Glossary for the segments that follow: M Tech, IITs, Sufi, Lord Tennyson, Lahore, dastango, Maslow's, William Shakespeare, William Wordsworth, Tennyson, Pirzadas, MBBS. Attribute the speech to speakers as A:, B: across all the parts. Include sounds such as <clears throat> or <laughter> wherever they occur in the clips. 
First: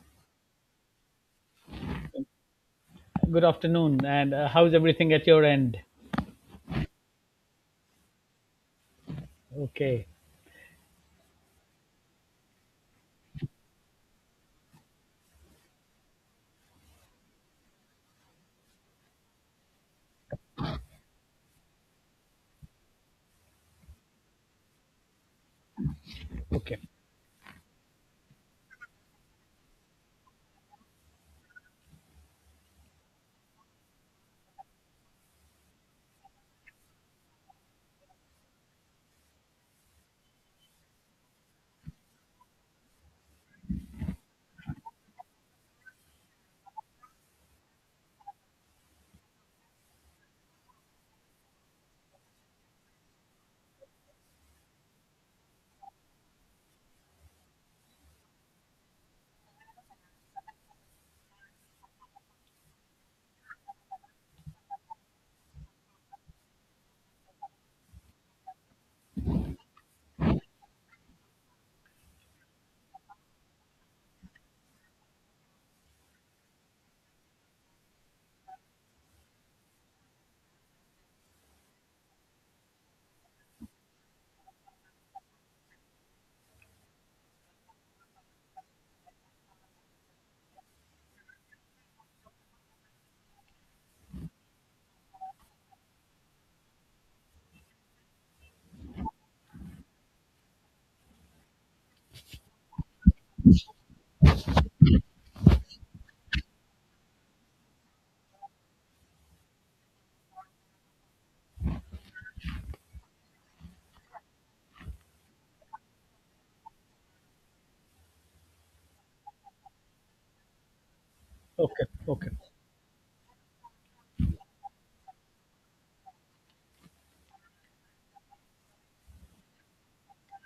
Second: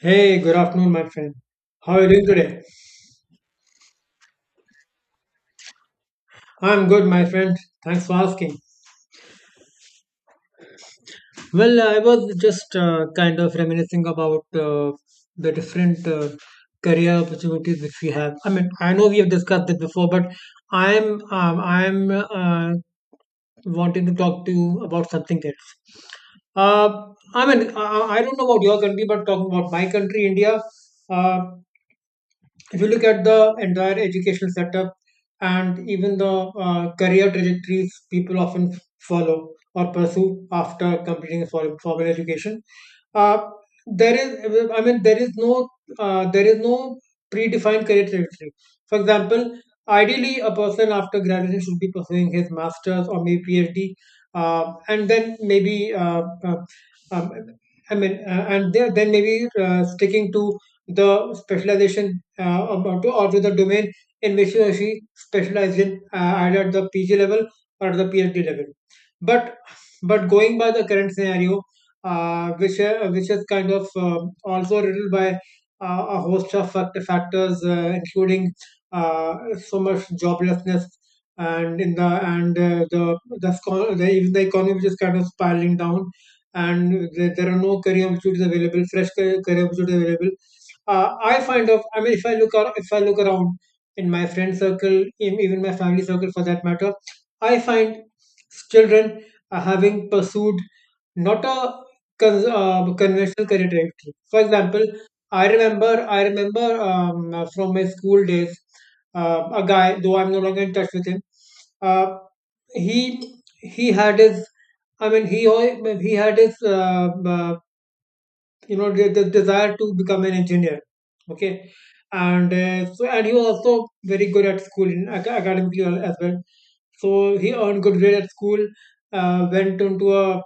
A: Hey, good afternoon, my friend. How are you doing today?
B: Good afternoon. And how's everything at your end?
A: I'm good, my friend. Thanks for asking.
B: Okay.
A: Well, I was just kind of reminiscing about the different career opportunities which we have. I mean, I know we have discussed this before, but I'm wanting to talk to you about something else.
B: Okay.
A: Uh, I mean, I don't know about your country, but talking about my country, India. Uh, if you look at the entire educational setup and even the career trajectories people often follow or pursue after completing a formal education. Uh, there is i mean there is no predefined career trajectory. For example, ideally a person after graduation should be pursuing his masters or maybe phd, and then maybe uh, um, I mean, and then maybe sticking to the specialization, or to the domain in which he or she specialized in, either at the PG level or at the PhD level. But but going by the current scenario, which is kind of also riddled by a host of factors, including uh, so much joblessness, and the, scho- the even the economy, which is kind of spiraling down, and there are no career opportunities available. Fresh career opportunities available. I I mean, if I look around in my friend circle, even my family circle for that matter, I find children are having pursued not a conventional career trajectory. For example, I remember from my school days, a guy, though I'm no longer in touch with him. Uh, he had his, I mean, he had his the desire to become an engineer. Okay,
B: Okay. Okay.
A: and he was also very good at school, academically as well. So he earned good grade at school, went into a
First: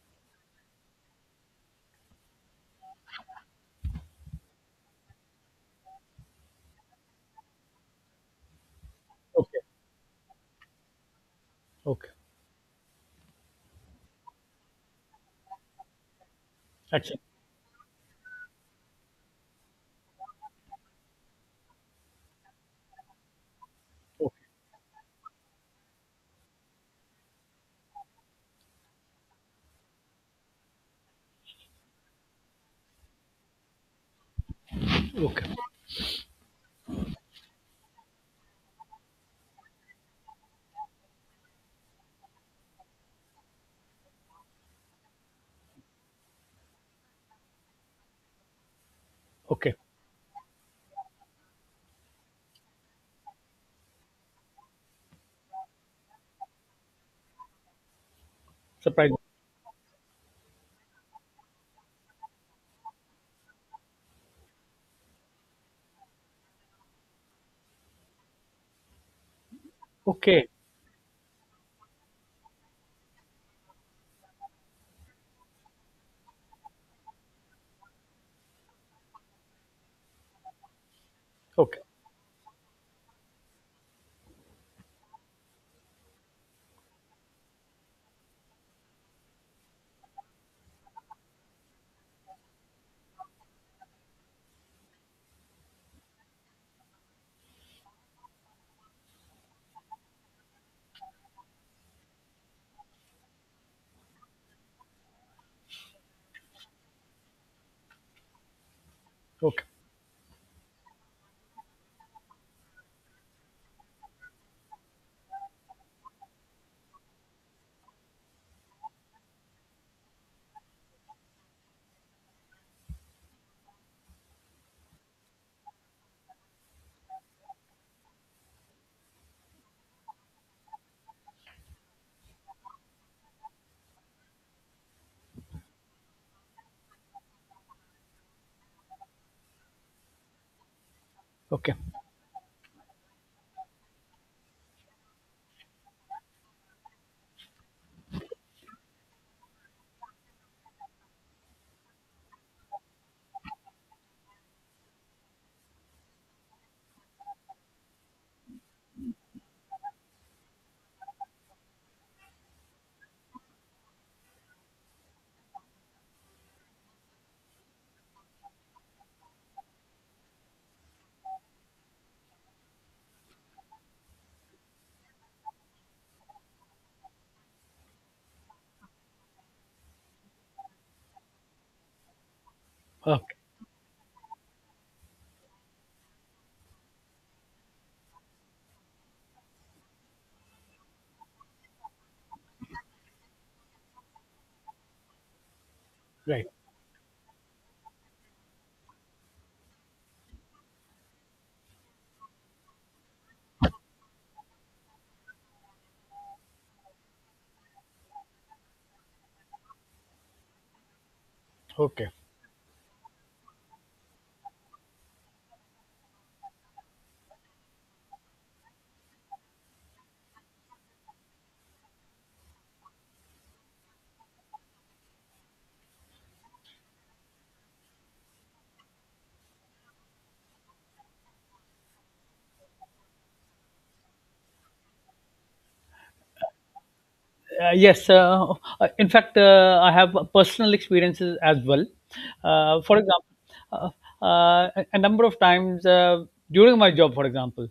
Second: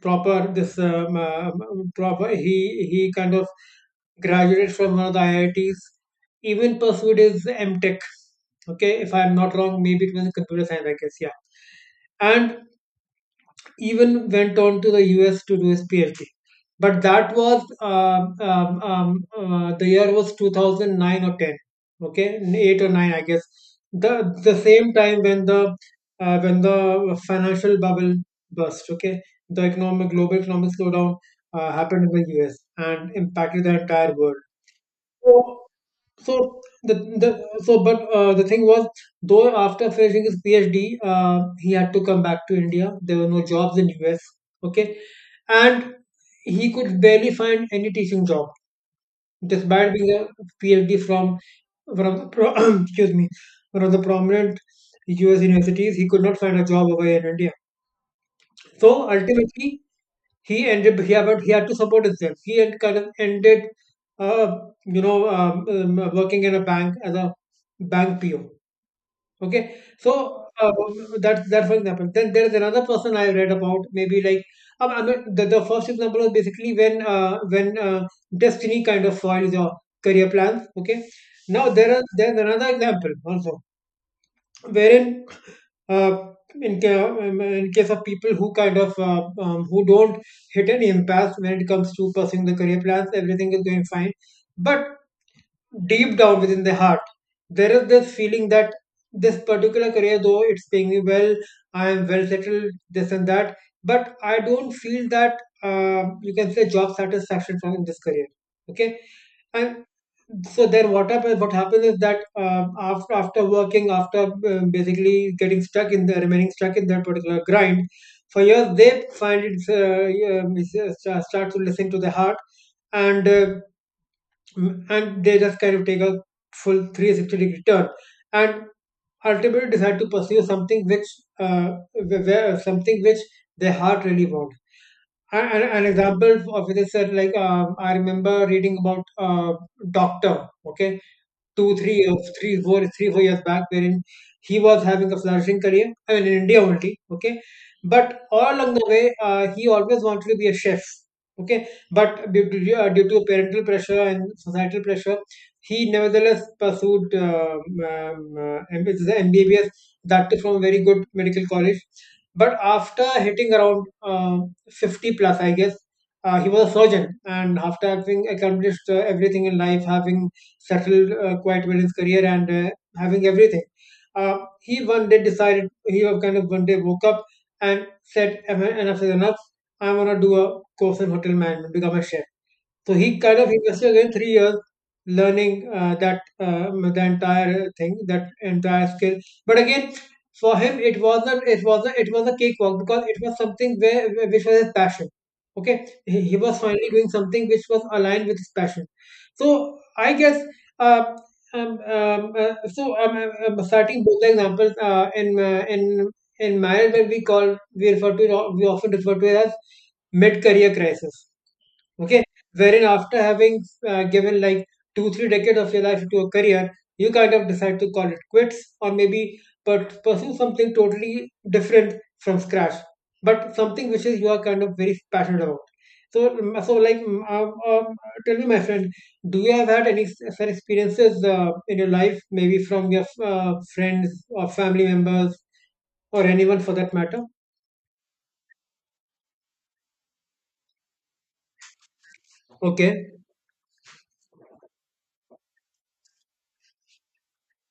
A: proper this proper he kind of graduated from one of the IITs, even pursued his M Tech. Okay, if I'm not
B: Okay.
A: wrong, maybe it was in computer science, I guess. Yeah,
B: Okay.
A: and even went on to the US to do his PhD. But
B: Action.
A: that was the year was 2009 or 10, okay, eight or nine, I guess. The
B: Okay.
A: the same time when the financial bubble burst. Okay, the economic global economic slowdown happened in the US and impacted the entire world. So
B: Okay.
A: so the so but the thing was, though, after finishing his PhD, he had to come back to India. There were no jobs in US. Okay, and he could barely find any teaching job
B: Okay.
A: despite being a PhD from <clears throat> <coughs> excuse me, one of the prominent US universities. He could not find a job over here in India. So
B: Surprise.
A: ultimately, he had to support himself. He had kind of ended uh, working in a bank as a bank PO, okay. So
B: Okay.
A: uh, that's for example. Then there is another person I read about, maybe, like, I mean, the first example was basically when destiny kind of foils your career plans, okay. Now
B: Okay.
A: there's another example also, wherein uh, in case of people who who don't hit any impasse when it comes to pursuing the career plans, everything is going fine, but deep down within the heart, there is this feeling that this particular career, though it's paying me well, I am well settled, this and that, but I don't feel that you can say job satisfaction from this career, okay.
B: Okay.
A: And so then what happens is that, after working, after basically getting stuck in the remaining stuck in that particular grind for years, they find it it's, sta- start to listen to the heart, and they just kind of take a full 360 degree turn, and ultimately decide to pursue something which their heart really wants. An example of this is, like, I remember reading about doctor. Okay,
B: Okay.
A: two, three, three, four, three, 4 years back, wherein he was having a flourishing career. I mean, in India only, okay. But all along the way, he always wanted to be a chef, okay. But due to parental pressure and societal pressure, he nevertheless pursued MBBS, that too from a very good medical college. But after hitting around 50 plus, I guess, he was a surgeon, and after having accomplished everything in life, having settled quite well his career, and having everything. He one day decided. He was kind of one day woke up and said, Enough is enough. I'm going to do a course in hotel management, become a chef." So he
B: Okay.
A: kind of invested again 3 years learning that the entire thing, that entire skill. But again, for him, it wasn't, it was a cakewalk, because it was something which was his passion. Okay, he
B: Right.
A: was finally doing something which was aligned with his passion. So, I guess. Uh, um, um, uh, so um, Starting both the examples, in marriage, when we refer to it, we often refer to it as mid-career crisis,
B: Okay.
A: okay, wherein after having given like two three decades of your life to a career, you kind of decide to call it quits, or maybe, but pursue something totally different from scratch, but something which is you are kind of very passionate about. So, tell me, my friend, do you have had any such experiences in your life, maybe from your friends or family members, or anyone for that matter?
B: Yes, in fact, I have personal experiences as well. For
A: Okay.
B: example, uh, a number of times during my job, for example,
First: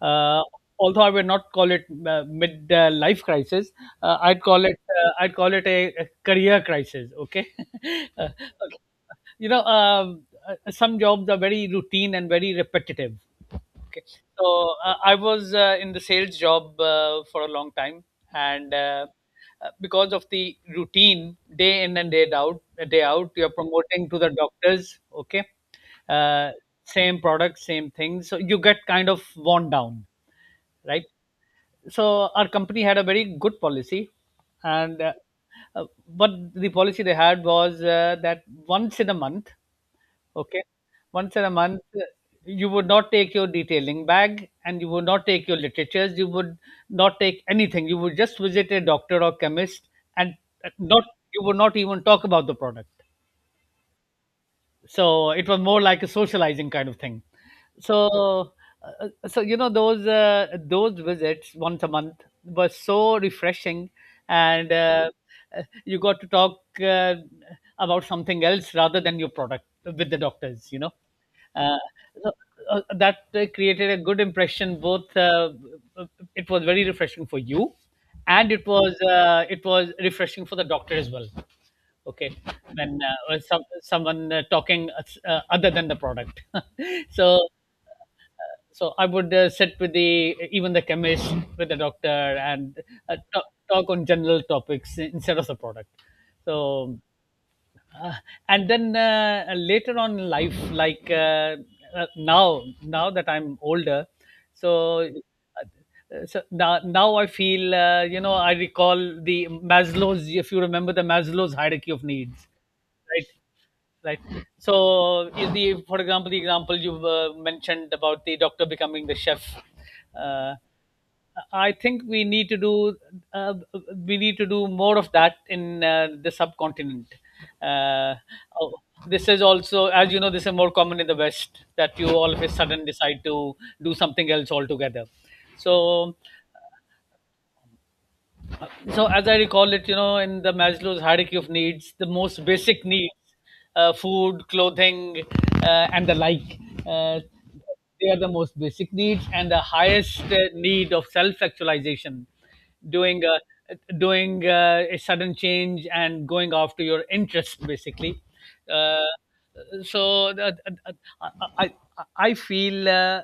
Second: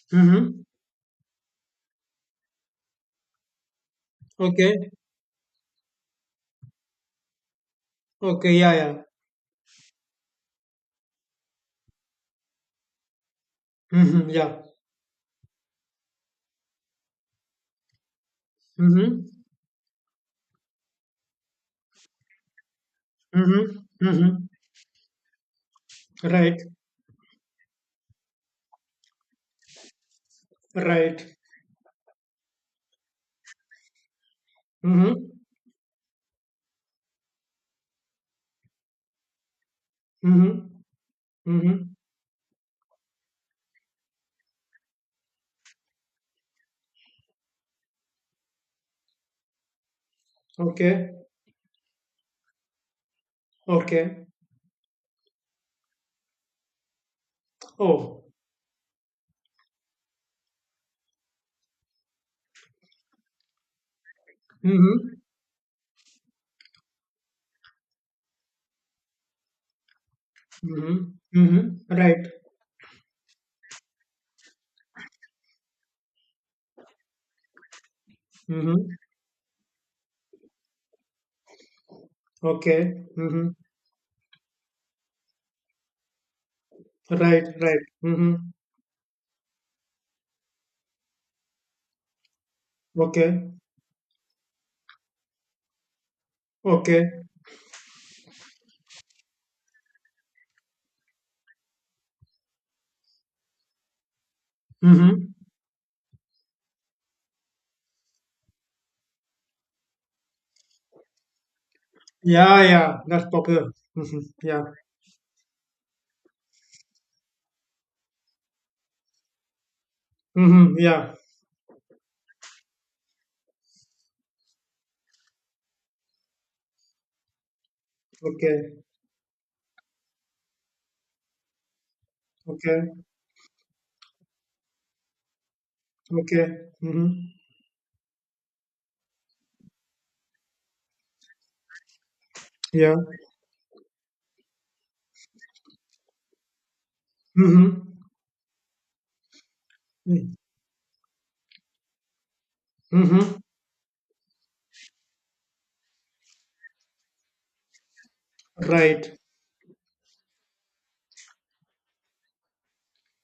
B: uh,
A: Mm-hmm.
B: although I would not call it mid-life crisis,
A: Okay.
B: I'd call it a career crisis. Okay. <laughs> Uh,
A: Okay. Yeah,
B: okay.
A: yeah.
B: you know, um, some jobs are very routine and very repetitive. Okay.
A: Mm-hmm. Yeah.
B: So I was in the sales job for a long time, and
A: Mm-hmm.
B: because of the routine, day in and day out, you're
A: Mm-hmm.
B: promoting to the
A: Mm-hmm.
B: doctors. Okay. uh,
A: Right.
B: Same product, same thing. So you get kind of worn down, right?
A: Right.
B: So our company had a very good policy, and
A: Mm-hmm.
B: uh, what the policy they had was that once in a month. Okay.
A: Mm-hmm.
B: Once in a
A: Mm-hmm.
B: month, you would not take your detailing bag and you would not take your literatures. You would not take anything. You would just visit a doctor or chemist and not,
A: Okay.
B: you would not even talk about the product.
A: Okay.
B: So it was more like a socializing kind of thing.
A: Oh.
B: So uh, so you know those visits once a month were so refreshing, and
A: Mm-hmm.
B: you got to talk about something else rather than your product with the doctors.
A: Mm-hmm.
B: uh,
A: Mm-hmm. Right.
B: so, that created a good impression. Both it was very refreshing for you, and it
A: Mm-hmm.
B: was uh, it was refreshing for the doctor as well. Okay.
A: Okay.
B: When
A: Mm-hmm.
B: some, someone talking s- other than the product. <laughs> So
A: Right. Right. Mm-hmm.
B: so I would sit with, the even the chemist, with the doctor, and uh, talk,
A: Okay.
B: talk on general topics instead of the product. So
A: Okay.
B: uh, and then later on in life, like now that I'm older, so
A: Mm-hmm.
B: so now I feel, I recall the Maslow's, if you remember the Maslow's hierarchy of needs,
A: Yeah. Yeah. That's
B: right?
A: popular. Mm-hmm.
B: Right.
A: Yeah.
B: So is the for example, the example you mentioned about the doctor becoming the chef. uh,
A: Mm-hmm. Yeah.
B: I think uh, we need to do more of that in the subcontinent. uh, oh,
A: Okay.
B: this is also, as you know, this is more common in the West, that you all of a sudden
A: Okay.
B: decide to do something else altogether. So
A: Okay. Mm-hmm.
B: so, as I recall it, in the Maslow's hierarchy of needs, the most basic
A: Yeah.
B: needs, food, clothing, and the like, uh,
A: Mm-hmm.
B: they are the most basic needs, and the highest need of self-actualization, doing
A: Mm-hmm.
B: a doing a sudden change and going after your interests, basically. Uh,
A: Right.
B: so, that, I, I I feel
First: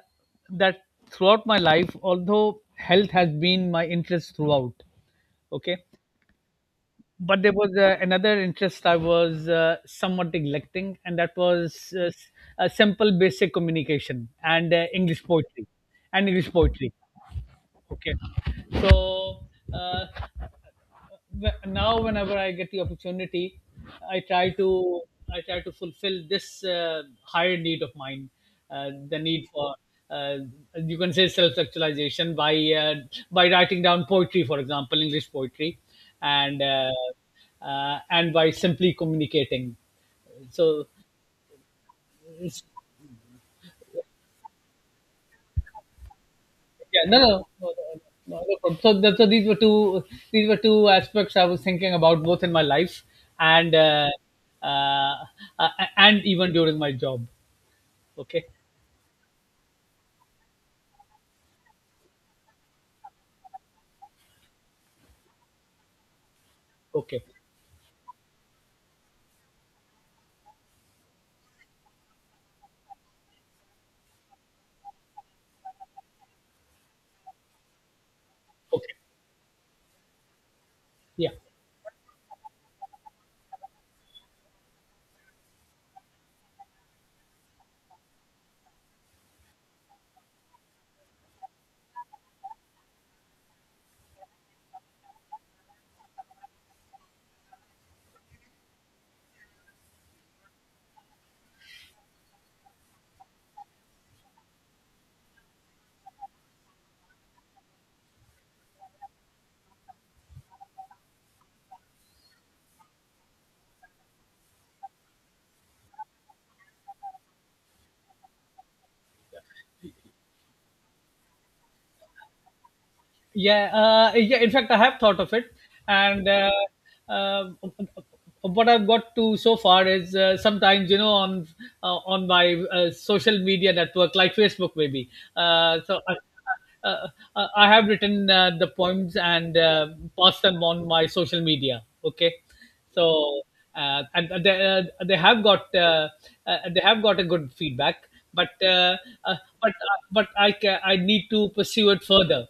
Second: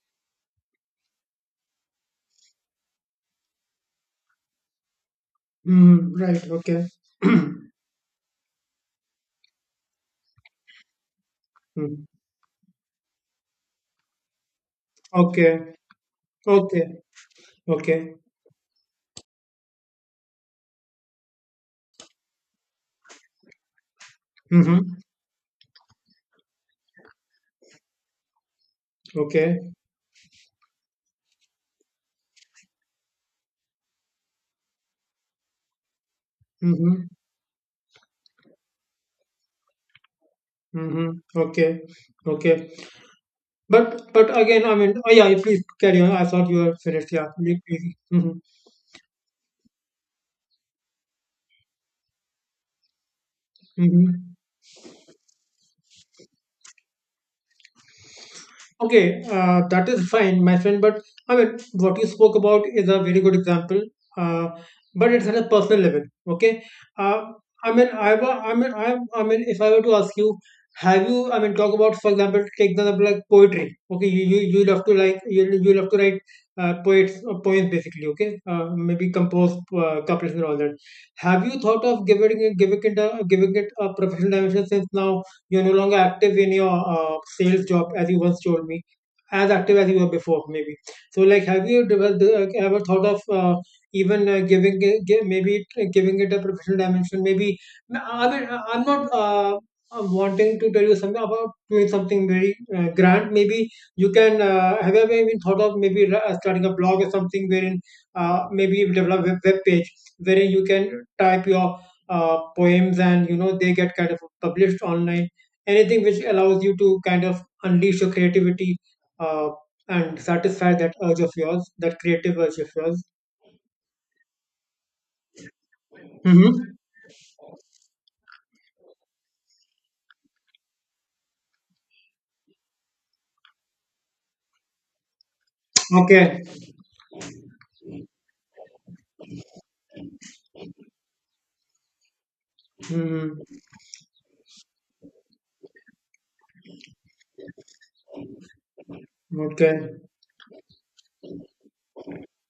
B: that throughout my life, although health has been my interest throughout. Okay.
A: Mm-hmm. Right. Okay.
B: But there
A: <clears throat>
B: was another interest I was somewhat neglecting, and that was
A: Mm.
B: simple basic communication and English poetry.
A: Okay.
B: And English poetry.
A: Okay.
B: Okay.
A: Okay.
B: So uh, now whenever I get the opportunity, i try
A: Mm-hmm.
B: to I try to fulfill this higher need of mine, the need
A: Okay.
B: for uh, you can say self-actualization, by uh, writing down poetry, for example English poetry, and
A: Mm-hmm.
B: by simply communicating. So
A: Mm-hmm. Okay. Okay. But again, I mean, oh yeah, please carry on. I thought you were
B: yeah,
A: finished.
B: no,
A: Yeah.
B: no, no, no, no,
A: Mm-hmm.
B: no problem. So, that, so these were two aspects I was thinking about, both in my life and
A: Mm-hmm.
B: uh, uh, even during my job. Okay.
A: Okay, that is fine, my friend. But I mean, what you spoke about is a very good example. Uh, but it's at a personal level. Okay.
B: Okay,
A: Uh, I mean, I, wa- I mean, if I were to ask you, have you? I mean, talk about, for example, take the example, like poetry. Okay, you love to, like, you love to write poets poems basically. Okay,
B: okay.
A: maybe compose couplets and all that.
B: Yeah.
A: Have you thought of giving it a professional dimension since now? You're no longer active in your sales job, as you once told me, as active as you were before, maybe. So, like, have you developed, ever thought of even giving it a professional dimension? Maybe, I mean, I'm not I'm wanting to tell you something about doing something very grand. Maybe you can, have you ever even thought of maybe starting a blog or something, wherein maybe you develop a web page wherein you can type your poems, and they get kind of published online, anything which allows you to kind of unleash your creativity, uh, and satisfy that urge of yours, that creative urge of yours.
B: Yeah, yeah. In fact, I have thought of it, and
A: Mm-hmm.
B: uh, what I've got to so far is sometimes, on my social media network, like Facebook maybe. So
A: Okay.
B: uh, I have written the poems and passed them on my social media. Okay.
A: Mm-hmm.
B: So and they have got a good feedback, but uh,
A: Okay.
B: I need to pursue it further,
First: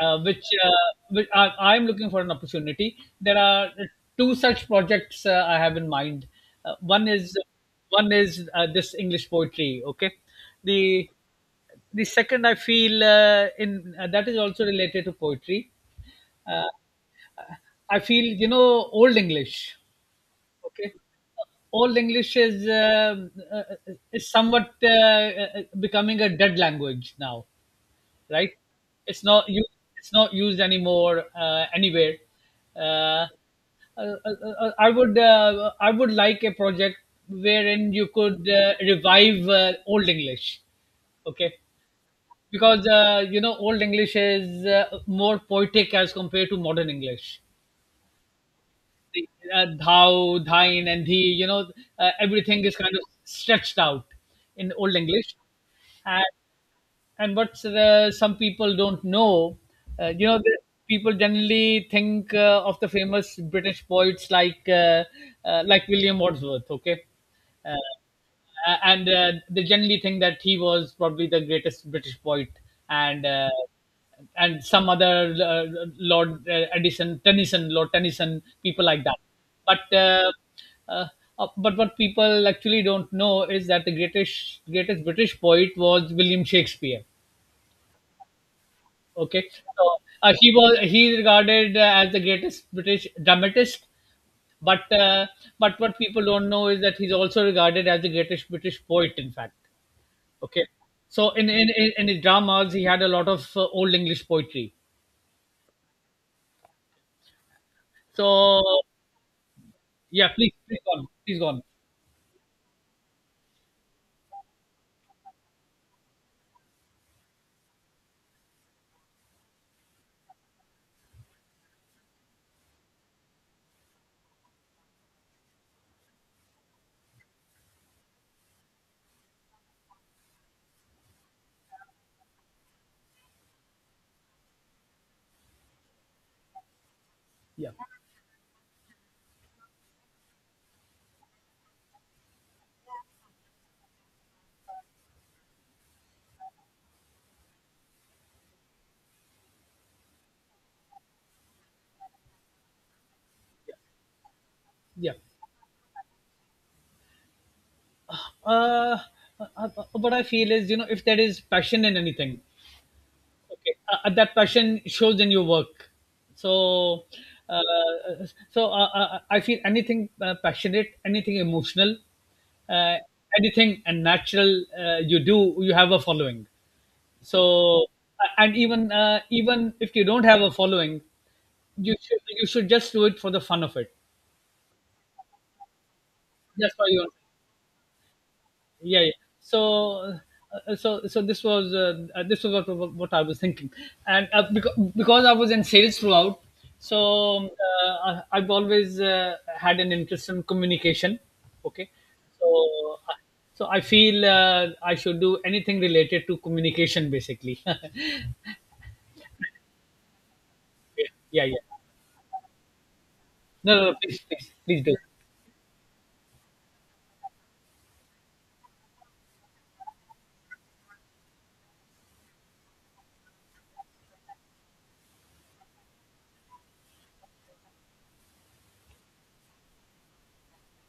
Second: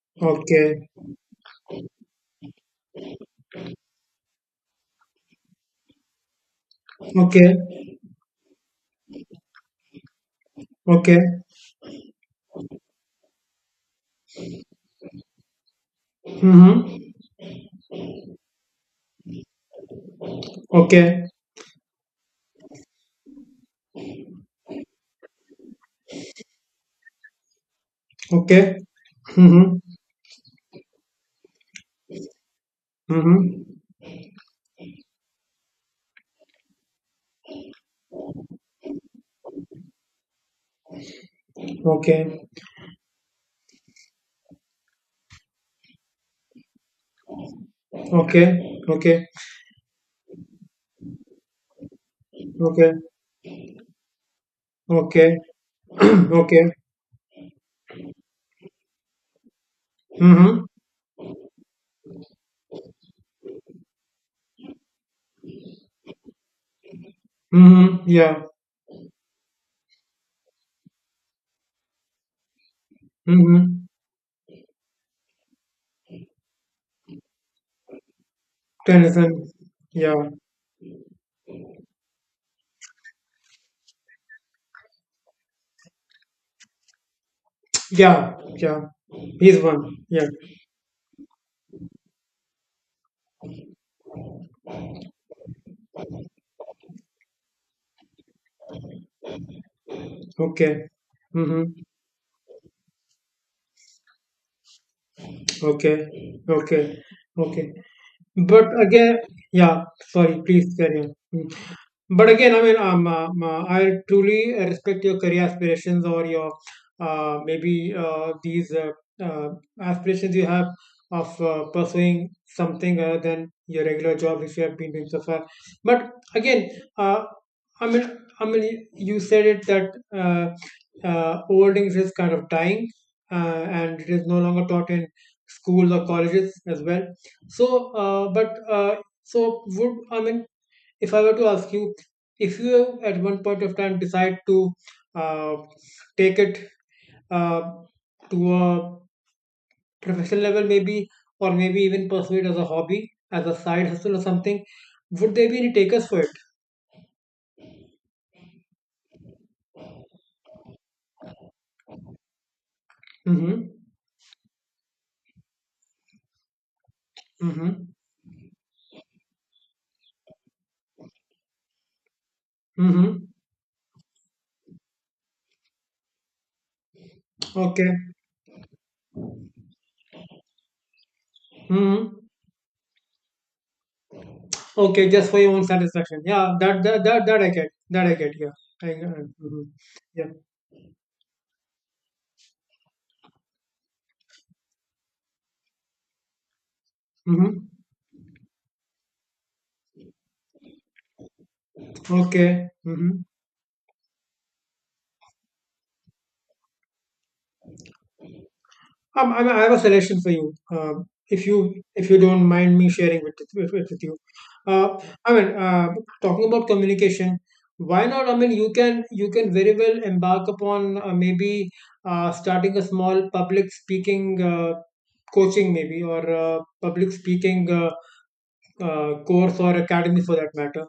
B: which,
A: Okay.
B: I, I'm looking for an opportunity. There are two such projects I have in mind. One is
A: Okay.
B: one is this English poetry. Okay. the
A: Okay.
B: the second I feel in that is also related to poetry. Uh,
A: Mm-hmm.
B: I feel, you know, old English. Okay.
A: Okay.
B: Old English is uh, somewhat becoming a dead language now, right?
A: Okay.
B: It's not you.
A: Mm-hmm.
B: It's not used anymore anywhere. Uh,
A: Mm-hmm.
B: I would like a project wherein you could revive old English, okay?
A: Okay.
B: Because you know old English is more poetic as compared to modern English.
A: Okay. Okay.
B: The, thou, thine, and thee. You know, everything is
A: Okay.
B: kind of stretched out in old English.
A: Okay. <clears throat> Okay.
B: And what's some people don't know, you know, the
A: Mm-hmm.
B: people generally think of the famous British poets like William Wordsworth. Okay.
A: Mm-hmm.
B: uh,
A: Yeah.
B: and they generally think that he was probably the greatest British poet, and
A: Mm-hmm.
B: some other Lord Edison, Tennyson, Lord Tennyson, people like that.
A: Tennyson.
B: But
A: Yeah.
B: uh, uh, but what people actually don't know is that the greatest British poet was William Shakespeare.
A: Yeah. Yeah.
B: Okay.
A: He's
B: So
A: one. Yeah.
B: he regarded as the greatest British dramatist, but uh, but what people don't know is that he's also regarded as the greatest British poet. In fact, okay,
A: Okay.
B: so
A: Mhm.
B: in his dramas he had a lot of old English poetry.
A: Okay. Okay. Okay.
B: So
A: But again, yeah,
B: yeah,
A: sorry, please
B: please go
A: carry
B: on,
A: on.
B: please go
A: Mm.
B: on.
A: But again, I mean, I truly respect your career aspirations or your maybe these uh, aspirations you have of pursuing something other than your regular job, which you have been doing so far. But again, uh, I mean, I mean, you said it that holdings is kind of dying, uh, and it is no longer taught in schools or colleges as well,
B: Yeah,
A: so, but so would, I mean, if I were to ask you if you at one point of time decide to uh, take it uh, to a professional level, maybe, or maybe even pursue it as a hobby, as a side hustle or something,
B: yeah.
A: would there be any takers for it?
B: Uh, uh, what I feel is, you know, if there is passion in anything.
A: Mm-hmm.
B: Okay. That passion shows in your work. So, uh,
A: Mm-hmm.
B: I feel anything passionate, anything emotional, uh,
A: Mm-hmm.
B: anything and natural you do, you have a following. So,
A: Okay.
B: and even if you don't have a following,
A: Mm-hmm.
B: you should just do it for the fun of it.
A: Okay, just for your own satisfaction. Yeah,
B: That's
A: that
B: why
A: that
B: you
A: that, that I get. That I get. Yeah.
B: Yeah, yeah.
A: Mhm.
B: So
A: Yeah.
B: this was what I was thinking, and because I was in sales throughout, so
A: Mm-hmm.
B: I've always had an interest in communication. Okay. So
A: Okay.
B: I-
A: Mm-hmm.
B: I feel I should do anything related to communication, basically. <laughs> Yeah,
A: I have a suggestion for you.
B: yeah,
A: If
B: yeah.
A: you don't mind me sharing with with,
B: No, no, no,
A: with you,
B: please, please, please do.
A: uh, I mean, talking about communication, why not? I mean, you can very well embark upon maybe starting a small public speaking coaching, maybe, or public speaking course or academy for that matter.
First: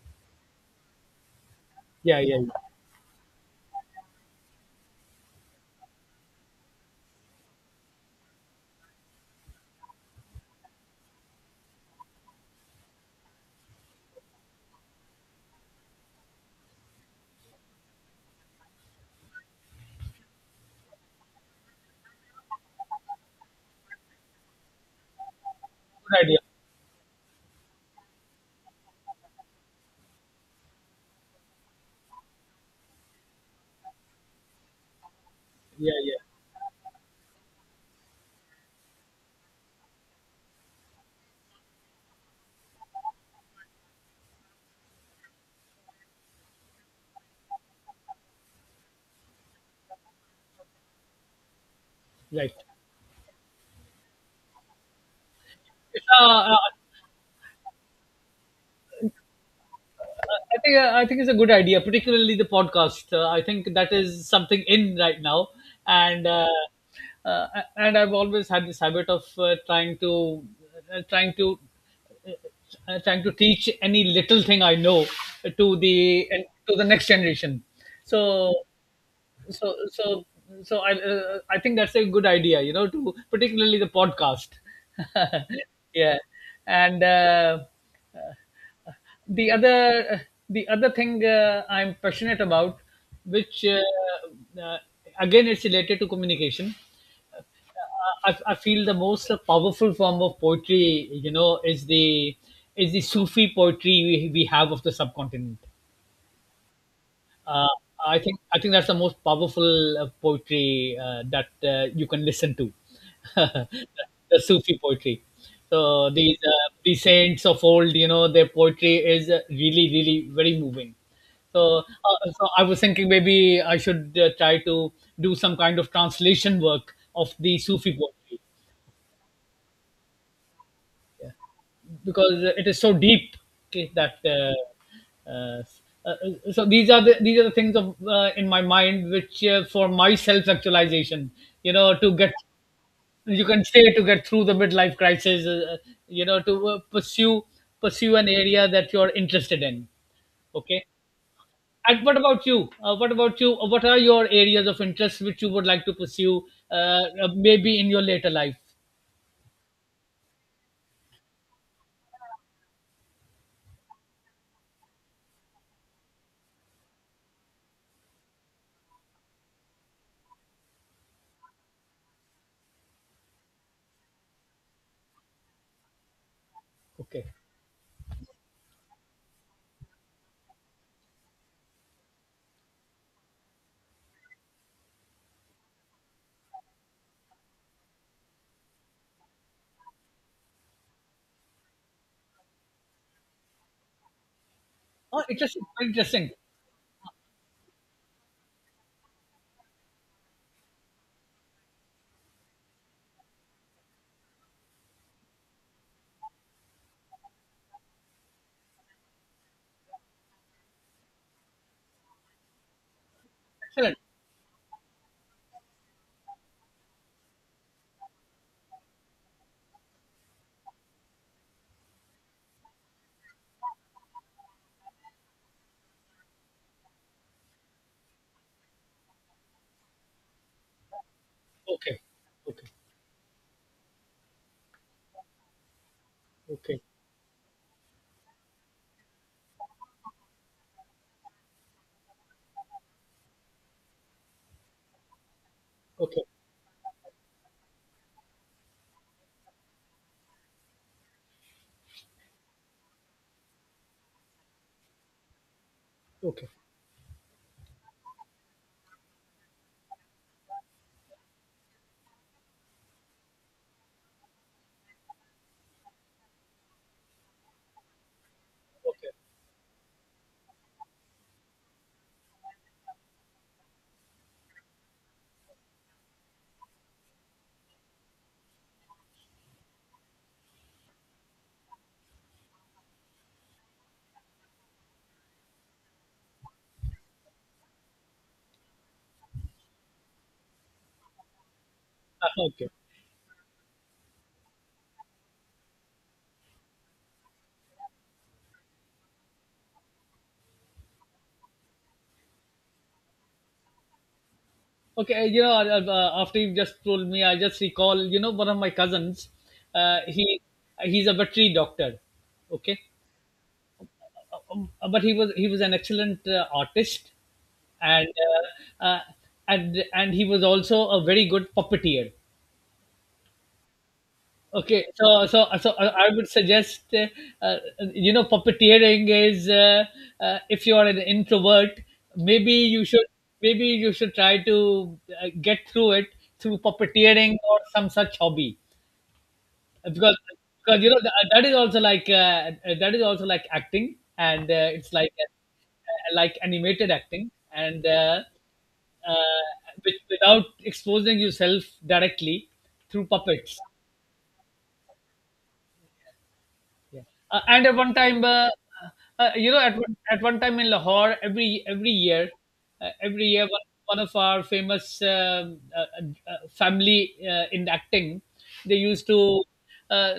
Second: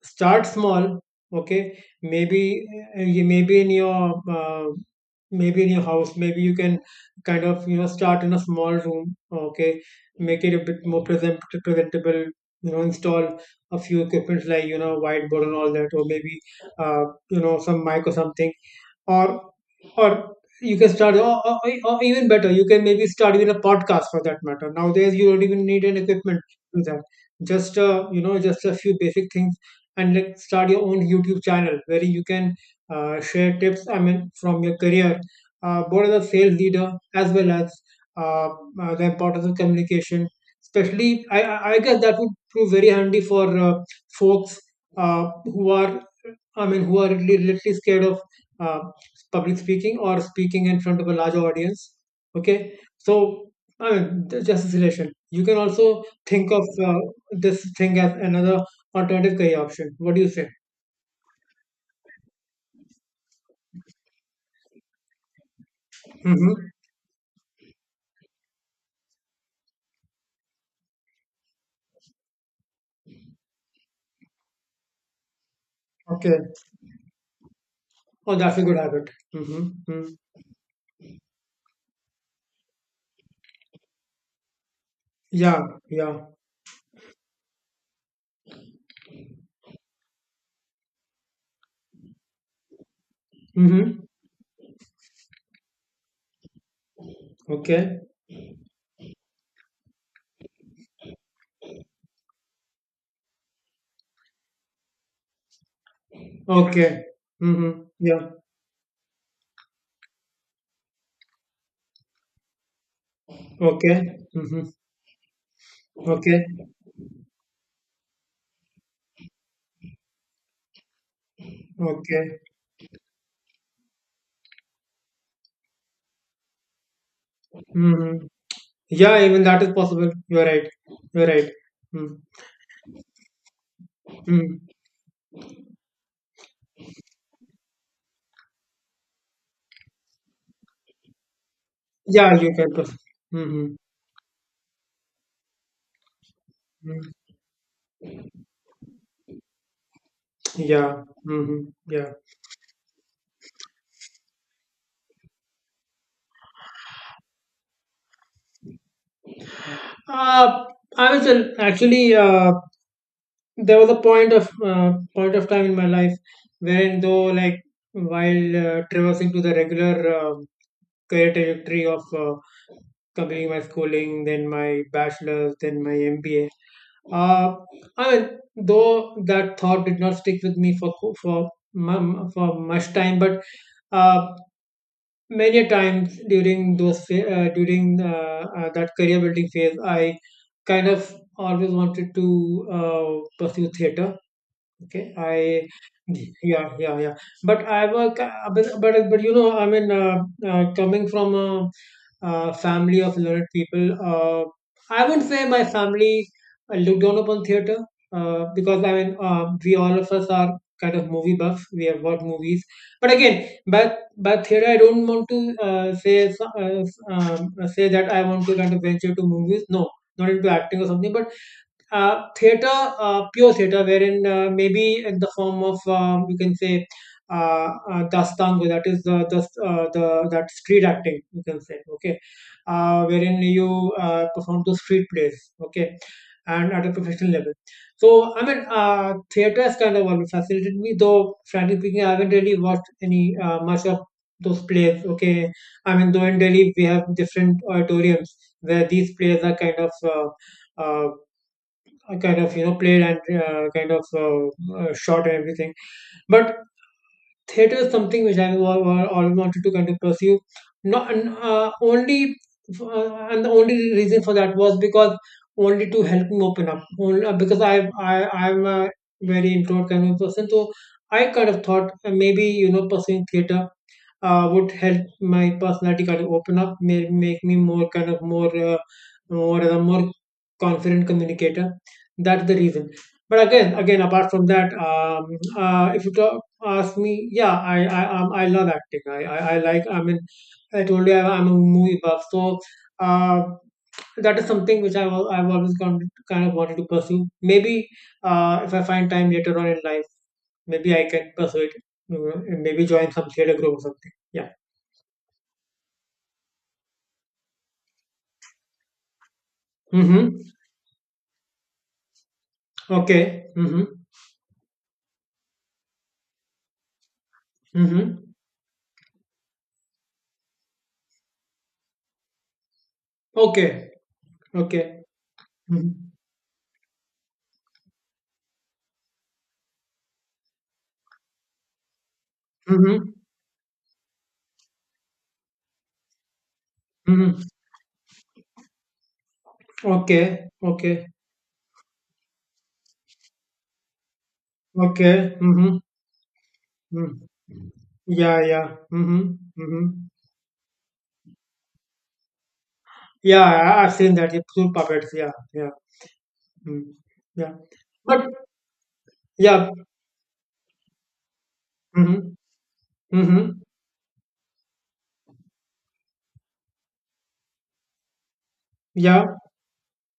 A: Start small, okay?
B: Yeah, yeah, yeah.
A: Maybe you, maybe in your house, maybe you can kind of, you know, start in a small room, okay? Make it a bit more presentable. You know, install a few equipments, like, you know, whiteboard and all that, or maybe uh, you know, some mic or something, or or you can start, or even better, you can maybe start with a podcast for that matter. Nowadays you don't even need an
B: Good idea.
A: equipment to do that, just you know, just a few basic things, and like, start your own YouTube channel where you can share tips, I mean, from your career,
B: Yeah,
A: both
B: yeah.
A: as a sales leader as well as uh, the importance of communication. Especially I guess that would prove very handy for folks uh, who are, I mean, who are really, literally scared of uh, public speaking or speaking in front of a large audience.
B: Right.
A: Okay, so, I mean, just this relation. You can also think
B: uh, uh,
A: of this thing as another alternative career option. What do you say?
B: I think it's a good idea, particularly the podcast. I think that is something in right now, and
A: Mm-hmm.
B: uh, I've always had this habit of uh, trying to uh, trying to teach any little thing I know to the
A: Okay.
B: to the next generation.
A: Oh,
B: So,
A: that's a good habit.
B: so
A: Mm-hmm.
B: so
A: Mm-hmm.
B: I think that's a good idea, you know, to, particularly the podcast. <laughs>
A: Yeah.
B: Yeah.
A: Yeah.
B: And uh, the other the other thing I'm passionate about, which
A: Mm-hmm.
B: uh, again, it's related to communication.
A: Okay.
B: I feel the most powerful form of poetry, you know, is the Sufi poetry we have of the subcontinent.
A: Okay.
B: Uh,
A: Mm-hmm. Yeah.
B: I think that's the most powerful poetry that you can listen to, <laughs>
A: Okay.
B: the
A: Mm-hmm.
B: Sufi poetry. So
A: Okay.
B: these saints of old, you know, their poetry is really, really very moving. So,
A: Okay.
B: I was thinking maybe I should try to do some kind of translation work of the Sufi
A: Mm-hmm.
B: poetry,
A: Yeah, even that is possible. You're right. You're right. Mm.
B: because it is so deep. Okay, that
A: Mm.
B: so these are the things of in my mind, which for my self actualization you know, to get,
A: Yeah, you can.
B: you can
A: Mhm.
B: say, to get through the midlife crisis, you know, to
A: Mm.
B: pursue an area that you're interested in. Okay.
A: Yeah. Hmm.
B: And
A: Yeah.
B: what about you? What are your areas of interest which you would like to pursue, maybe in your later life?
A: Uh, I was actually, there was a point of time in my life wherein, though, like, while traversing to the regular uh, career trajectory of completing my schooling, then my bachelor's, then my MBA.
B: Okay.
A: Uh, I mean, though that thought did not stick with me for for much time, but uh, many times during that career building phase, I kind of always wanted to pursue theater. Okay.
B: Oh, interesting,
A: I
B: interesting.
A: Yeah, yeah, yeah. But but you know, I mean, coming from a, family of learned people, I wouldn't say my family look down upon theater, because, I mean, we, all of us, are kind of movie buffs. We have watched movies, but again,
B: Excellent.
A: but theater, I don't want to say say that I want to kind of venture to movies. No, not into acting or something, but theater, pure theater, wherein maybe in the form of, you can say, dastango, that is the, that street acting, you can say,
B: Okay.
A: okay,
B: Okay.
A: wherein you perform to street plays, okay, and
B: Okay,
A: at a professional level. So, I mean, theater has kind of always fascinated me, though frankly speaking, I haven't really watched any much of those plays. Okay, I mean,
B: okay,
A: though in Delhi we have different auditoriums where these plays are uh, kind of, you know, played, and kind of shot and everything,
B: okay,
A: but theater is something which I always wanted to kind of pursue. Not and, only, and The only reason for that was, because only to help me open up. Only, because I I'm a
B: okay.
A: very introvert kind of person, so I kind of thought, maybe, you know, pursuing theater would help my personality kind of open up, make me more kind of more, more a more confident communicator. That's the reason. But again, apart from that, if ask me, yeah, I love acting. I like. I mean, I told you, I'm a movie buff, so
B: Okay,
A: uh, that is something which I've always gone to, kind of wanted to pursue. Maybe if I find time later on in life, maybe I can pursue it. You know, and maybe join some theater group or something. Yeah.
B: okay. You know, after you just told me, I just recall. You know, one of my cousins, uh, he
A: Mm-hmm.
B: he's a veterinary doctor. Okay.
A: Okay. Mm-hmm.
B: But he was an excellent artist, and
A: Mm-hmm.
B: uh, uh, and he was also a very good puppeteer.
A: Okay.
B: Okay,
A: Okay.
B: so so so I I
A: Mm-hmm.
B: would suggest uh, you know puppeteering is if you are an introvert, maybe you should
A: Mm-hmm.
B: maybe you should try to get through it through puppeteering
A: Mm-hmm.
B: or some such hobby because
A: Okay.
B: you know
A: Okay.
B: that is also like that is also like acting and it's
A: Okay. Mm-hmm.
B: like animated
A: Mm-hmm.
B: acting and
A: Yeah. Yeah.
B: uh,
A: Mm-hmm. Mm-hmm.
B: without exposing yourself directly through
A: Yeah,
B: puppets.
A: I've seen that. Yeah, soul puppets. Yeah, yeah. Mm.
B: Yeah.
A: Yeah.
B: And at one time,
A: But
B: you know,
A: yeah.
B: at one time in Lahore,
A: Mm-hmm.
B: every year,
A: Mm-hmm.
B: one of our famous family in acting, they used
A: Yeah.
B: to, uh,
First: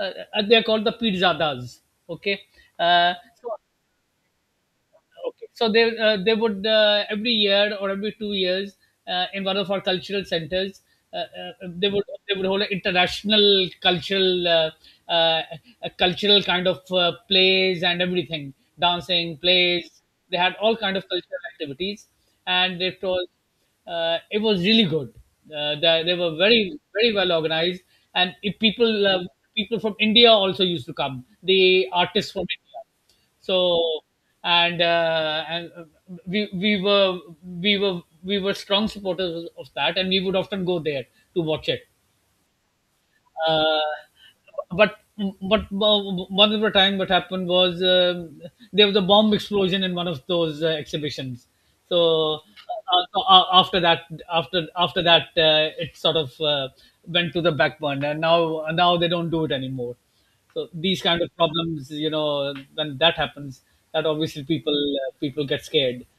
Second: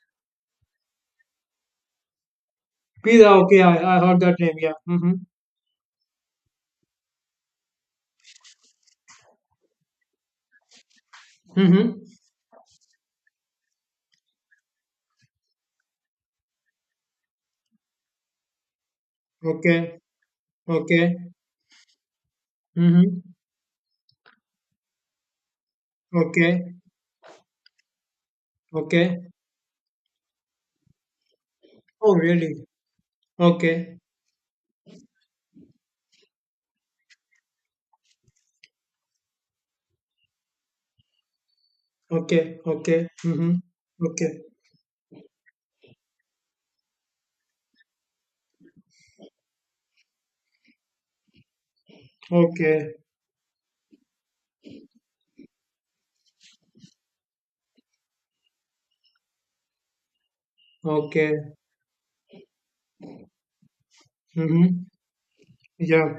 B: they're called the Pirzadas. Okay, uh,
A: Pizza.
B: so
A: Okay, I heard that name. Yeah. Mm-hmm.
B: Okay. So they would every year or every 2 years in one of our cultural centers. Uh, uh, they
A: Mm-hmm.
B: would hold an international cultural uh, a cultural kind of plays and everything, dancing
A: Okay,
B: plays. They had all kind
A: okay.
B: of cultural activities and
A: Mm-hmm.
B: it was really good. They were
A: Okay,
B: very very well organized, and if people
A: okay.
B: people from India also used to come. The
A: Oh,
B: artists from
A: really?
B: India.
A: Okay,
B: So and we we were we were strong supporters of that and we would often go there to watch it.
A: okay, okay. Mm-hmm.
B: uh,
A: Okay,
B: but but uh, one of the time what happened was, um, there was a bomb explosion in one of those exhibitions. So,
A: okay,
B: so after that, after that, it sort of went to the back burner. And now they don't do it anymore. So these kind
A: okay.
B: of problems, you know, when that happens, that obviously people
A: Mm-hmm.
B: people get scared.
A: Yeah,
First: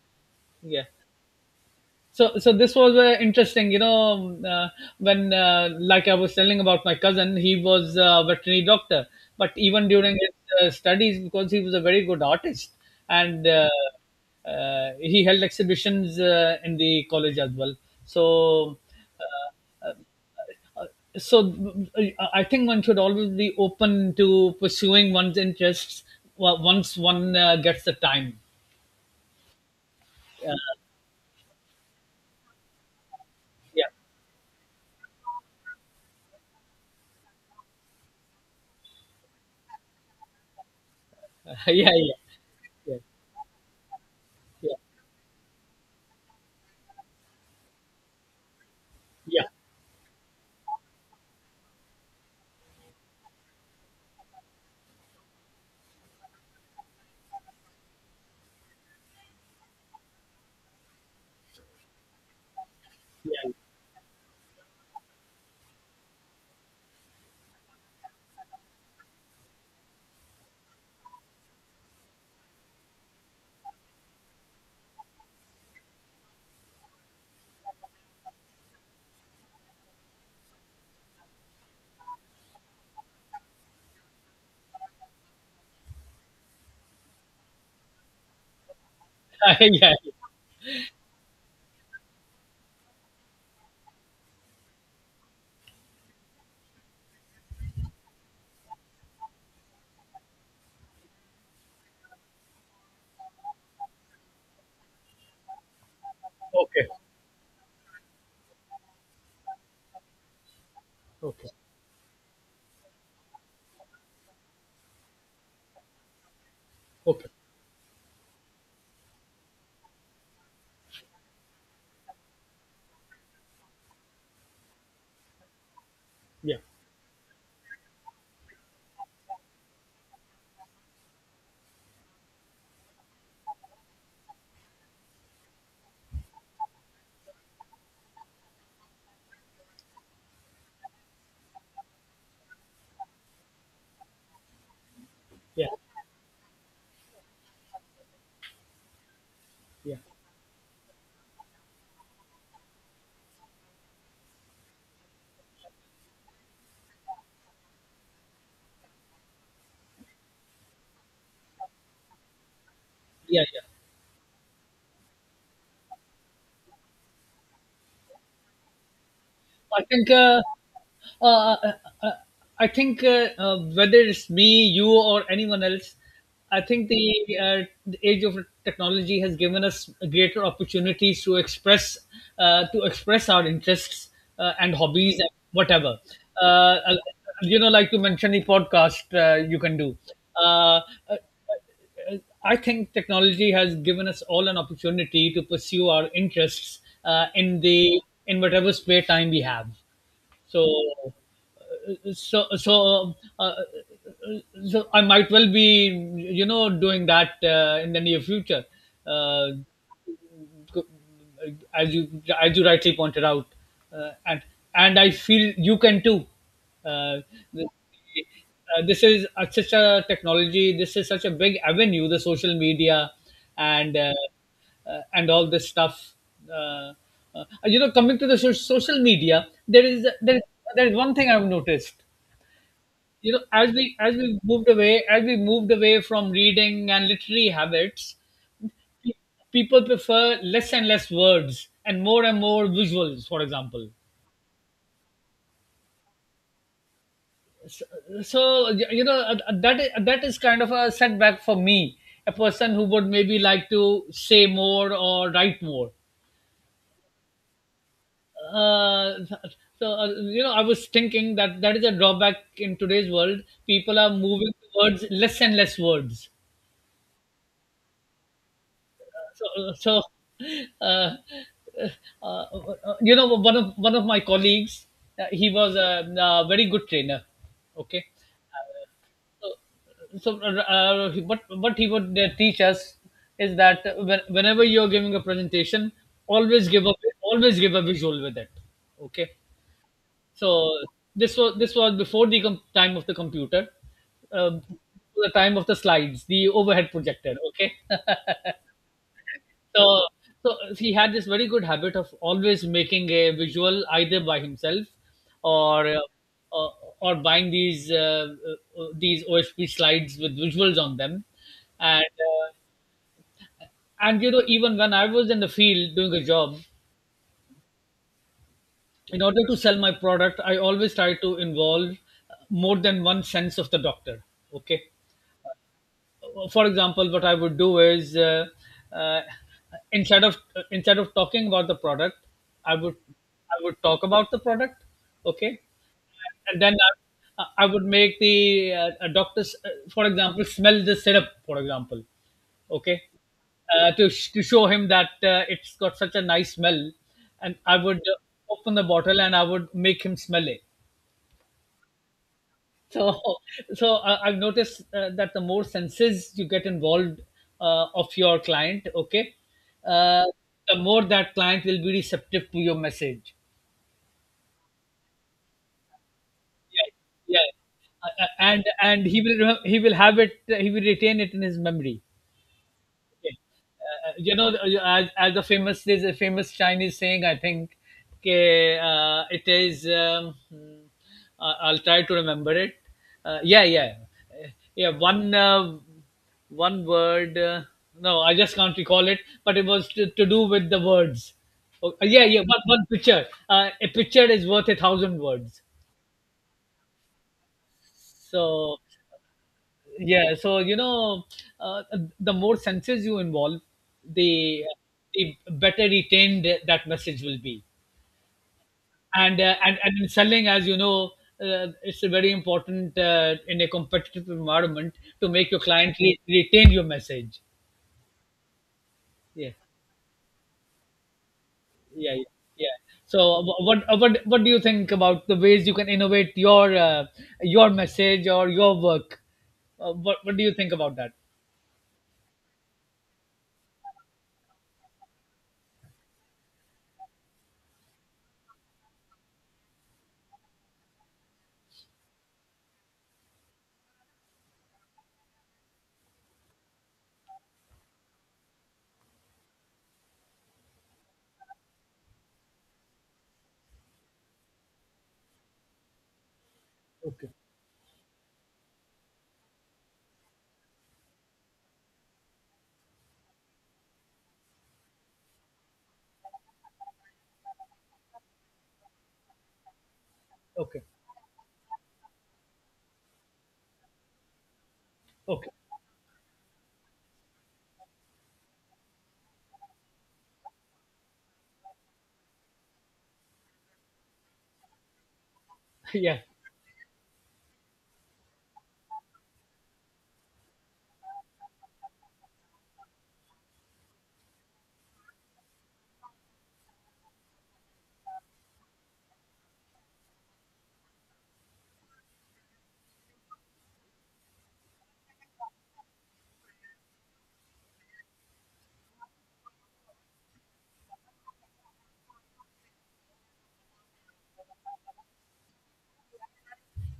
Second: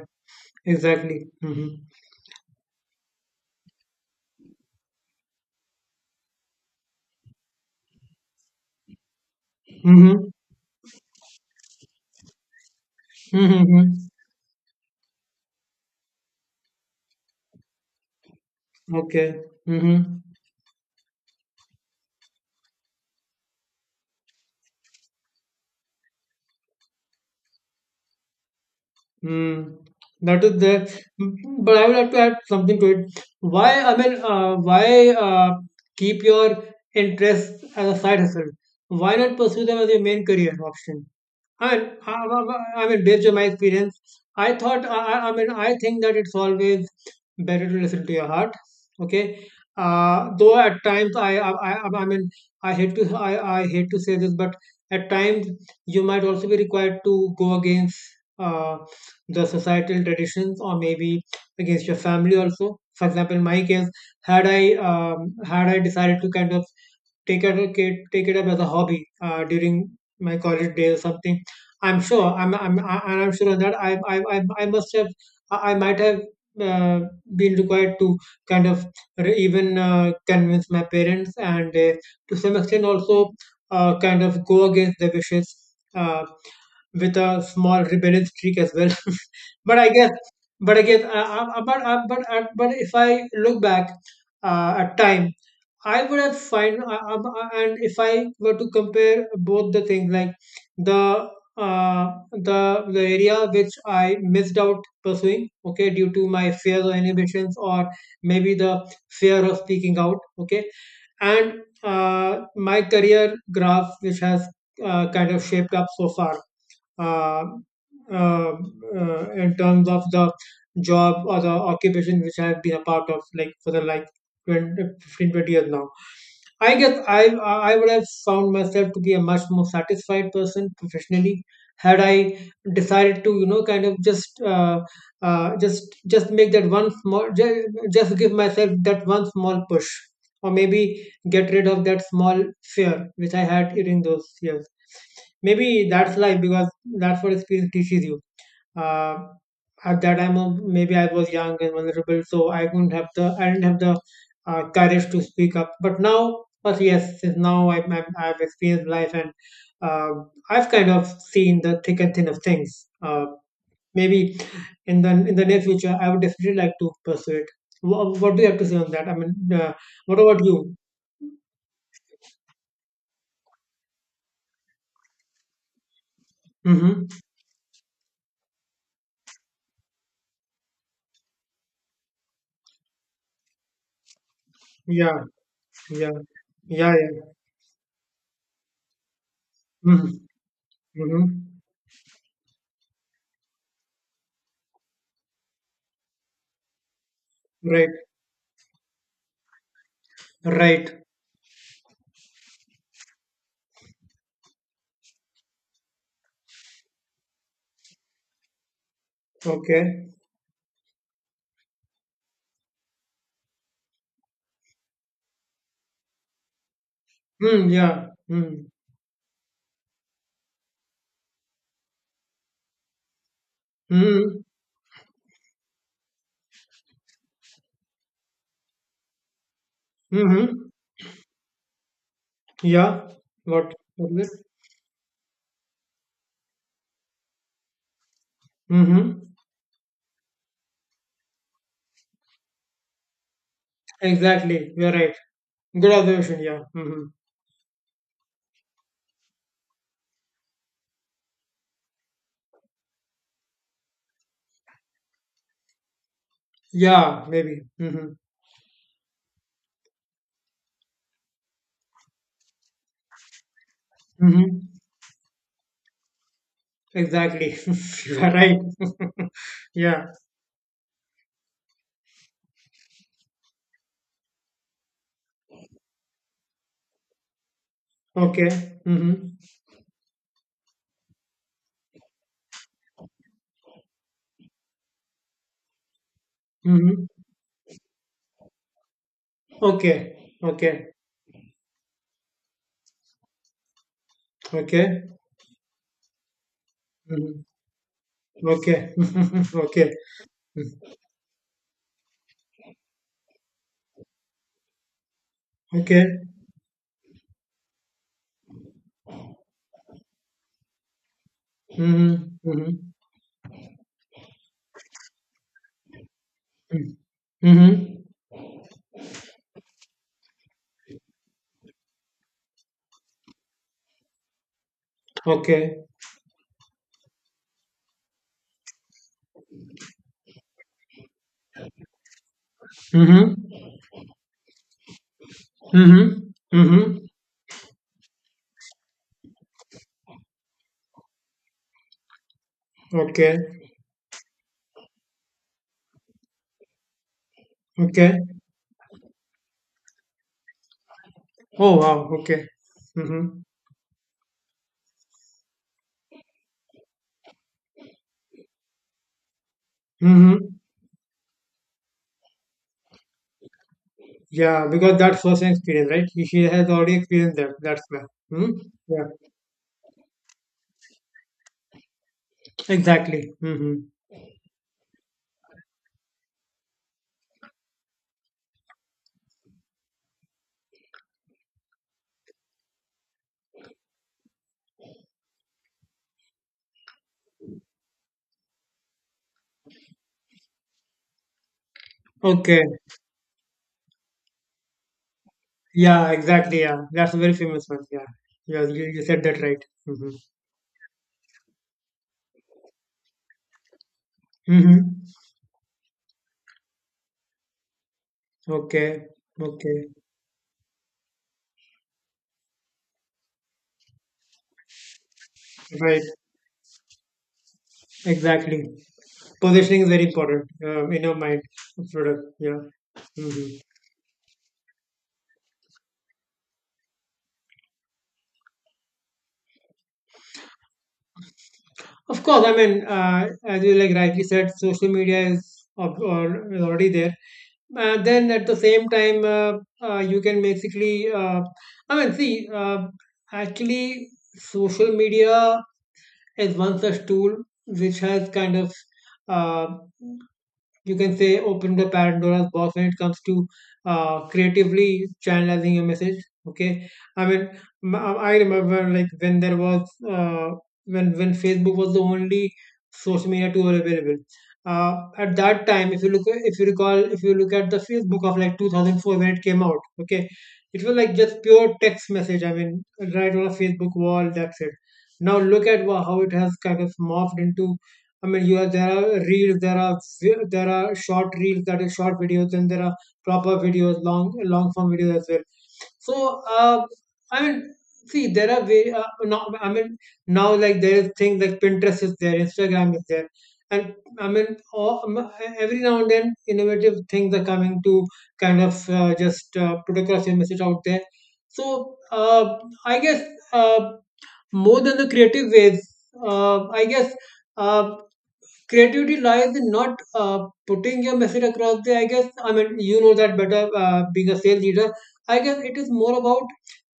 B: Yeah.
A: exactly. Mm-hmm,
B: So this was interesting, when like I was telling about my cousin, he was a veterinary doctor, but even during
A: mm-hmm,
B: his studies, because he was a very good artist and
A: mm-hmm. Mm-hmm.
B: he held exhibitions in the college as well. so
A: Okay.
B: uh,
A: Mm-hmm.
B: so I think one should always be open to pursuing one's interests once one gets the time.
A: Mm. That is there.
B: uh,
A: Mm, but I would like to add something to it. Why,
B: yeah.
A: I mean, why keep your interests as a side hustle? Why not pursue them as your main career option?
B: <laughs>
A: I mean,
B: Yeah, yeah,
A: I
B: yeah,
A: mean, based on my experience, I
B: yeah,
A: thought, I mean, I think that it's always better to listen to your heart.
B: yeah,
A: Okay, though at times I mean, I hate to, I, I hate to say this, but at times you might also be required to go against. Uh, the societal traditions, or maybe against your family also. For example, in
B: yeah,
A: my case, had I decided to kind of take it up as a hobby during my college day or something. I'm sure on that I must have, I might have uh, been required to kind of, re- even convince my parents, and to some extent also kind of go against their wishes, uh, with a small rebellious streak as well. <laughs>
B: <laughs>
A: But I
B: Yeah.
A: guess,
B: Yeah.
A: but I guess, but if I look back at time, I would have find I- and if I were to compare both the things, like the uh, the area which I missed out pursuing, okay, due to my fears
B: Okay.
A: or inhibitions, or maybe the fear of speaking out, okay,
B: Okay.
A: and my career graph which has kind of shaped up so far,
B: Okay.
A: uh, uh, in terms of the job or the occupation which I have been a part of, like for the, like, 20 15-20 years now,
B: Yeah.
A: I guess I would have found myself to be a much more satisfied person professionally, had I decided to, you know, kind of just make that one small ju- just give myself that one small push, or maybe get rid of that small fear which I had during those years.
B: Yeah.
A: Maybe that's life, because that's what experience teaches you. uh,
B: Yeah.
A: at that time, maybe I was young and vulnerable, so I didn't have the courage to speak up, but now but yes, since now, I've experienced life, and uh, I've kind of seen the thick and thin of things.
B: Yeah. Yeah.
A: Maybe in the near future I would definitely like to pursue it. What do you have to say on that? I mean,
B: I think.
A: what about you?
B: Uh, uh, uh, uh, I think, whether it's me, you, or anyone else, I think
A: Mm-hmm.
B: the, the age of technology has given us greater opportunities to express our interests and
A: Yeah,
B: hobbies and whatever.
A: yeah,
B: Uh,
A: yeah,
B: uh,
A: yeah.
B: you know, like you mentioned, the podcast you can do.
A: Mm-hmm.
B: Uh, uh,
A: Mm-hmm.
B: I think technology has given us all an opportunity to pursue our interests
A: Right,
B: in whatever spare time we have.
A: right.
B: So, uh, so so. Uh, so I might well be, you know, doing that in the near future. Uh,
A: Okay.
B: as you as you rightly pointed out, uh, and and I feel you can too. Uh, th-
A: Hmm. Yeah. Hmm.
B: this is such a technology. This is such a big avenue, the social media, and uh,
A: Hmm.
B: and all this stuff. Uh, you know, coming to the social media,
A: Hmm.
B: there is one thing I've noticed.
A: Yeah.
B: You know,
A: What? What
B: as
A: is
B: we
A: it?
B: moved away, as we moved away from reading and literary habits,
A: Hmm.
B: people prefer less and less words and more visuals, for example.
A: Exactly. You're right. Good observation. Yeah. Hmm.
B: So that is kind of a setback for me, a person who would maybe like to say more or write more.
A: Yeah. Maybe. Hmm.
B: uh, so uh, you know, I was thinking that that is a drawback in today's world. People are
A: Hmm.
B: moving towards less and less words.
A: Exactly. <laughs> You're right. <laughs>
B: so so
A: Yeah.
B: uh, uh, uh, you know, one of my colleagues, he was a very good trainer. Okay.
A: Okay. Hmm.
B: so what he would teach us is that whenever you're giving a presentation, always give a
A: Hmm.
B: always give a visual with it. Okay.
A: Okay.
B: So
A: Okay.
B: this was before the time of the computer, uh,
A: Okay.
B: the time of the slides, the overhead projector.
A: Hmm.
B: Okay.
A: Okay. <laughs> Okay.
B: So, so
A: Mm.
B: he had this very good habit of always making a visual either by himself or uh,
A: Okay.
B: or, or buying these OSP slides with visuals on them, and
A: Mm-hmm. Hmm.
B: you know, even when I was in the field doing a job,
A: Hmm. Hmm.
B: in order to sell my product, I always try to involve more than one sense of the doctor. Okay,
A: Okay.
B: for example, what I would do is uh, instead of instead of talking about the product, I would
A: Hmm.
B: I would talk about the product, okay,
A: Hmm. Hmm.
B: and then
A: Hmm.
B: I would make the a doctors, for example, smell the syrup, for example, okay,
A: Okay,
B: to show him that it's got such a nice smell, and I would
A: okay.
B: open the bottle and I would make him smell it.
A: Oh wow, okay.
B: <laughs> So,
A: Mm-hmm.
B: so I've noticed that the more senses you get involved of your client, okay, uh,
A: Mm-hmm.
B: the more that client will be receptive to your message.
A: Yeah, because that's first hand experience, right? She has already experienced
B: Yeah, yeah.
A: that. That's why.
B: Uh, uh,
A: Hmm?
B: and
A: Yeah,
B: and he will he will have it. He will retain it in his memory.
A: exactly. Mm-hmm.
B: You know, as the famous, there's a famous Chinese saying, I think, okay, it is. I- I'll try to remember it. Uh, yeah, yeah, Uh, yeah. One one word. No, I just can't recall it. But it was to do with the words. Oh, yeah, yeah.
A: Okay.
B: One picture. A picture is worth a thousand words.
A: Yeah, exactly. Yeah, that's a very famous one. Yeah, yeah.
B: So.
A: You said that right. Mm-hmm.
B: Yeah, so you know, uh, the more senses you involve, the
A: Mm-hmm.
B: the better retained that message will be.
A: Okay. Okay.
B: And in selling, as you know, it's very important in a competitive environment to make your client
A: Right.
B: retain your message.
A: Exactly.
B: Yeah,
A: Positioning is very important, in your mind.
B: yeah,
A: Product.
B: yeah.
A: Yeah.
B: Yeah. So
A: Mm-hmm.
B: what do you think about the ways you can innovate your message or your work? What do you think about that?
A: Of course, I mean, as you like rightly said, social media is already there. Then at the same time, you can basically, I mean, see, actually, social media is one such tool which has kind of, uh, you can say, open the Pandora's box when it comes to creatively channelizing your message, okay? I
B: Okay,
A: mean, I remember, like, when there was uh, when Facebook was the only social media tool available, uh, at that time. If you recall, if you look at the Facebook of, like, 2004 when it came out, okay?
B: okay,
A: It was like just pure text message, I mean, right on a Facebook wall. That's it. Now
B: okay.
A: look at how it has kind of morphed into. I mean, you are there are reels, there are there are short reels, that is, short videos, and there are proper videos, long, long form videos as well.
B: <laughs> Yeah,
A: So, I mean, see, there are way. Now, I mean, now like, there is things like, Pinterest is there, Instagram is there, and I mean, every now and then innovative things are coming to kind of, just put across your message out there. So, I guess, uh, more than the creative ways, I guess. Uh, Creativity lies in not putting your message across. The I guess, I mean, you know that better, being a sales leader. I guess it is more about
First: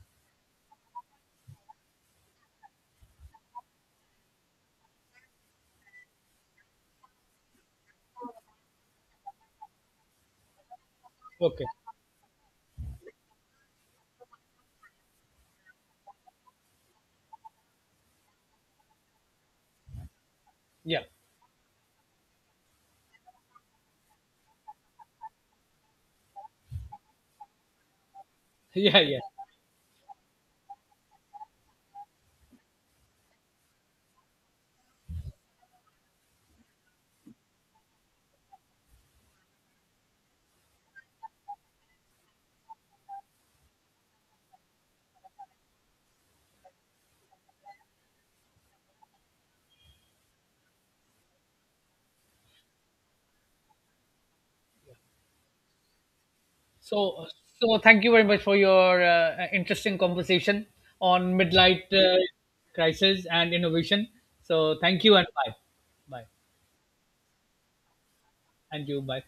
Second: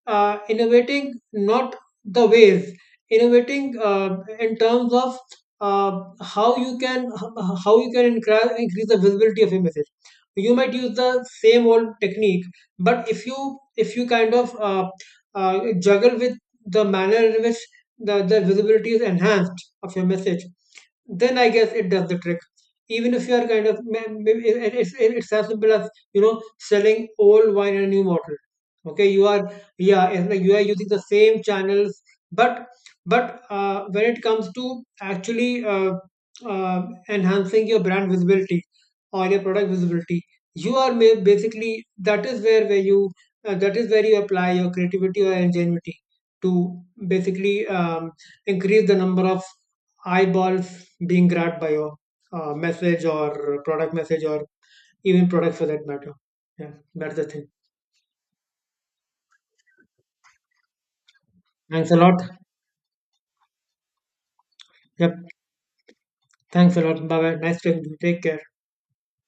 A: innovating, not the ways, innovating in terms of how how you can increase the visibility of your message. You might use the same
B: okay,
A: old technique, but if you kind of juggle with the manner in which the visibility is enhanced of your message,
B: yeah.
A: then I guess it does the trick. Even if you are kind of, maybe it's as simple as, you know, selling old wine in a new bottle.
B: <laughs> Yeah,
A: Okay,
B: yeah.
A: you are yeah, it's like you are using the same channels, but when it comes to actually uh, enhancing your brand visibility or your product visibility, basically that is where you, that is where you apply your creativity or ingenuity to basically, increase the number of eyeballs being grabbed by your message or product message, or even product for that matter. Yeah, that's the
B: So,
A: thing.
B: so thank you very much for your interesting conversation on
A: Thanks
B: midlife
A: a lot.
B: crisis and innovation. So, thank you
A: Yep.
B: and bye, bye,
A: Thanks a lot. Bye bye. Nice talking to you. Take care.
B: and you bye.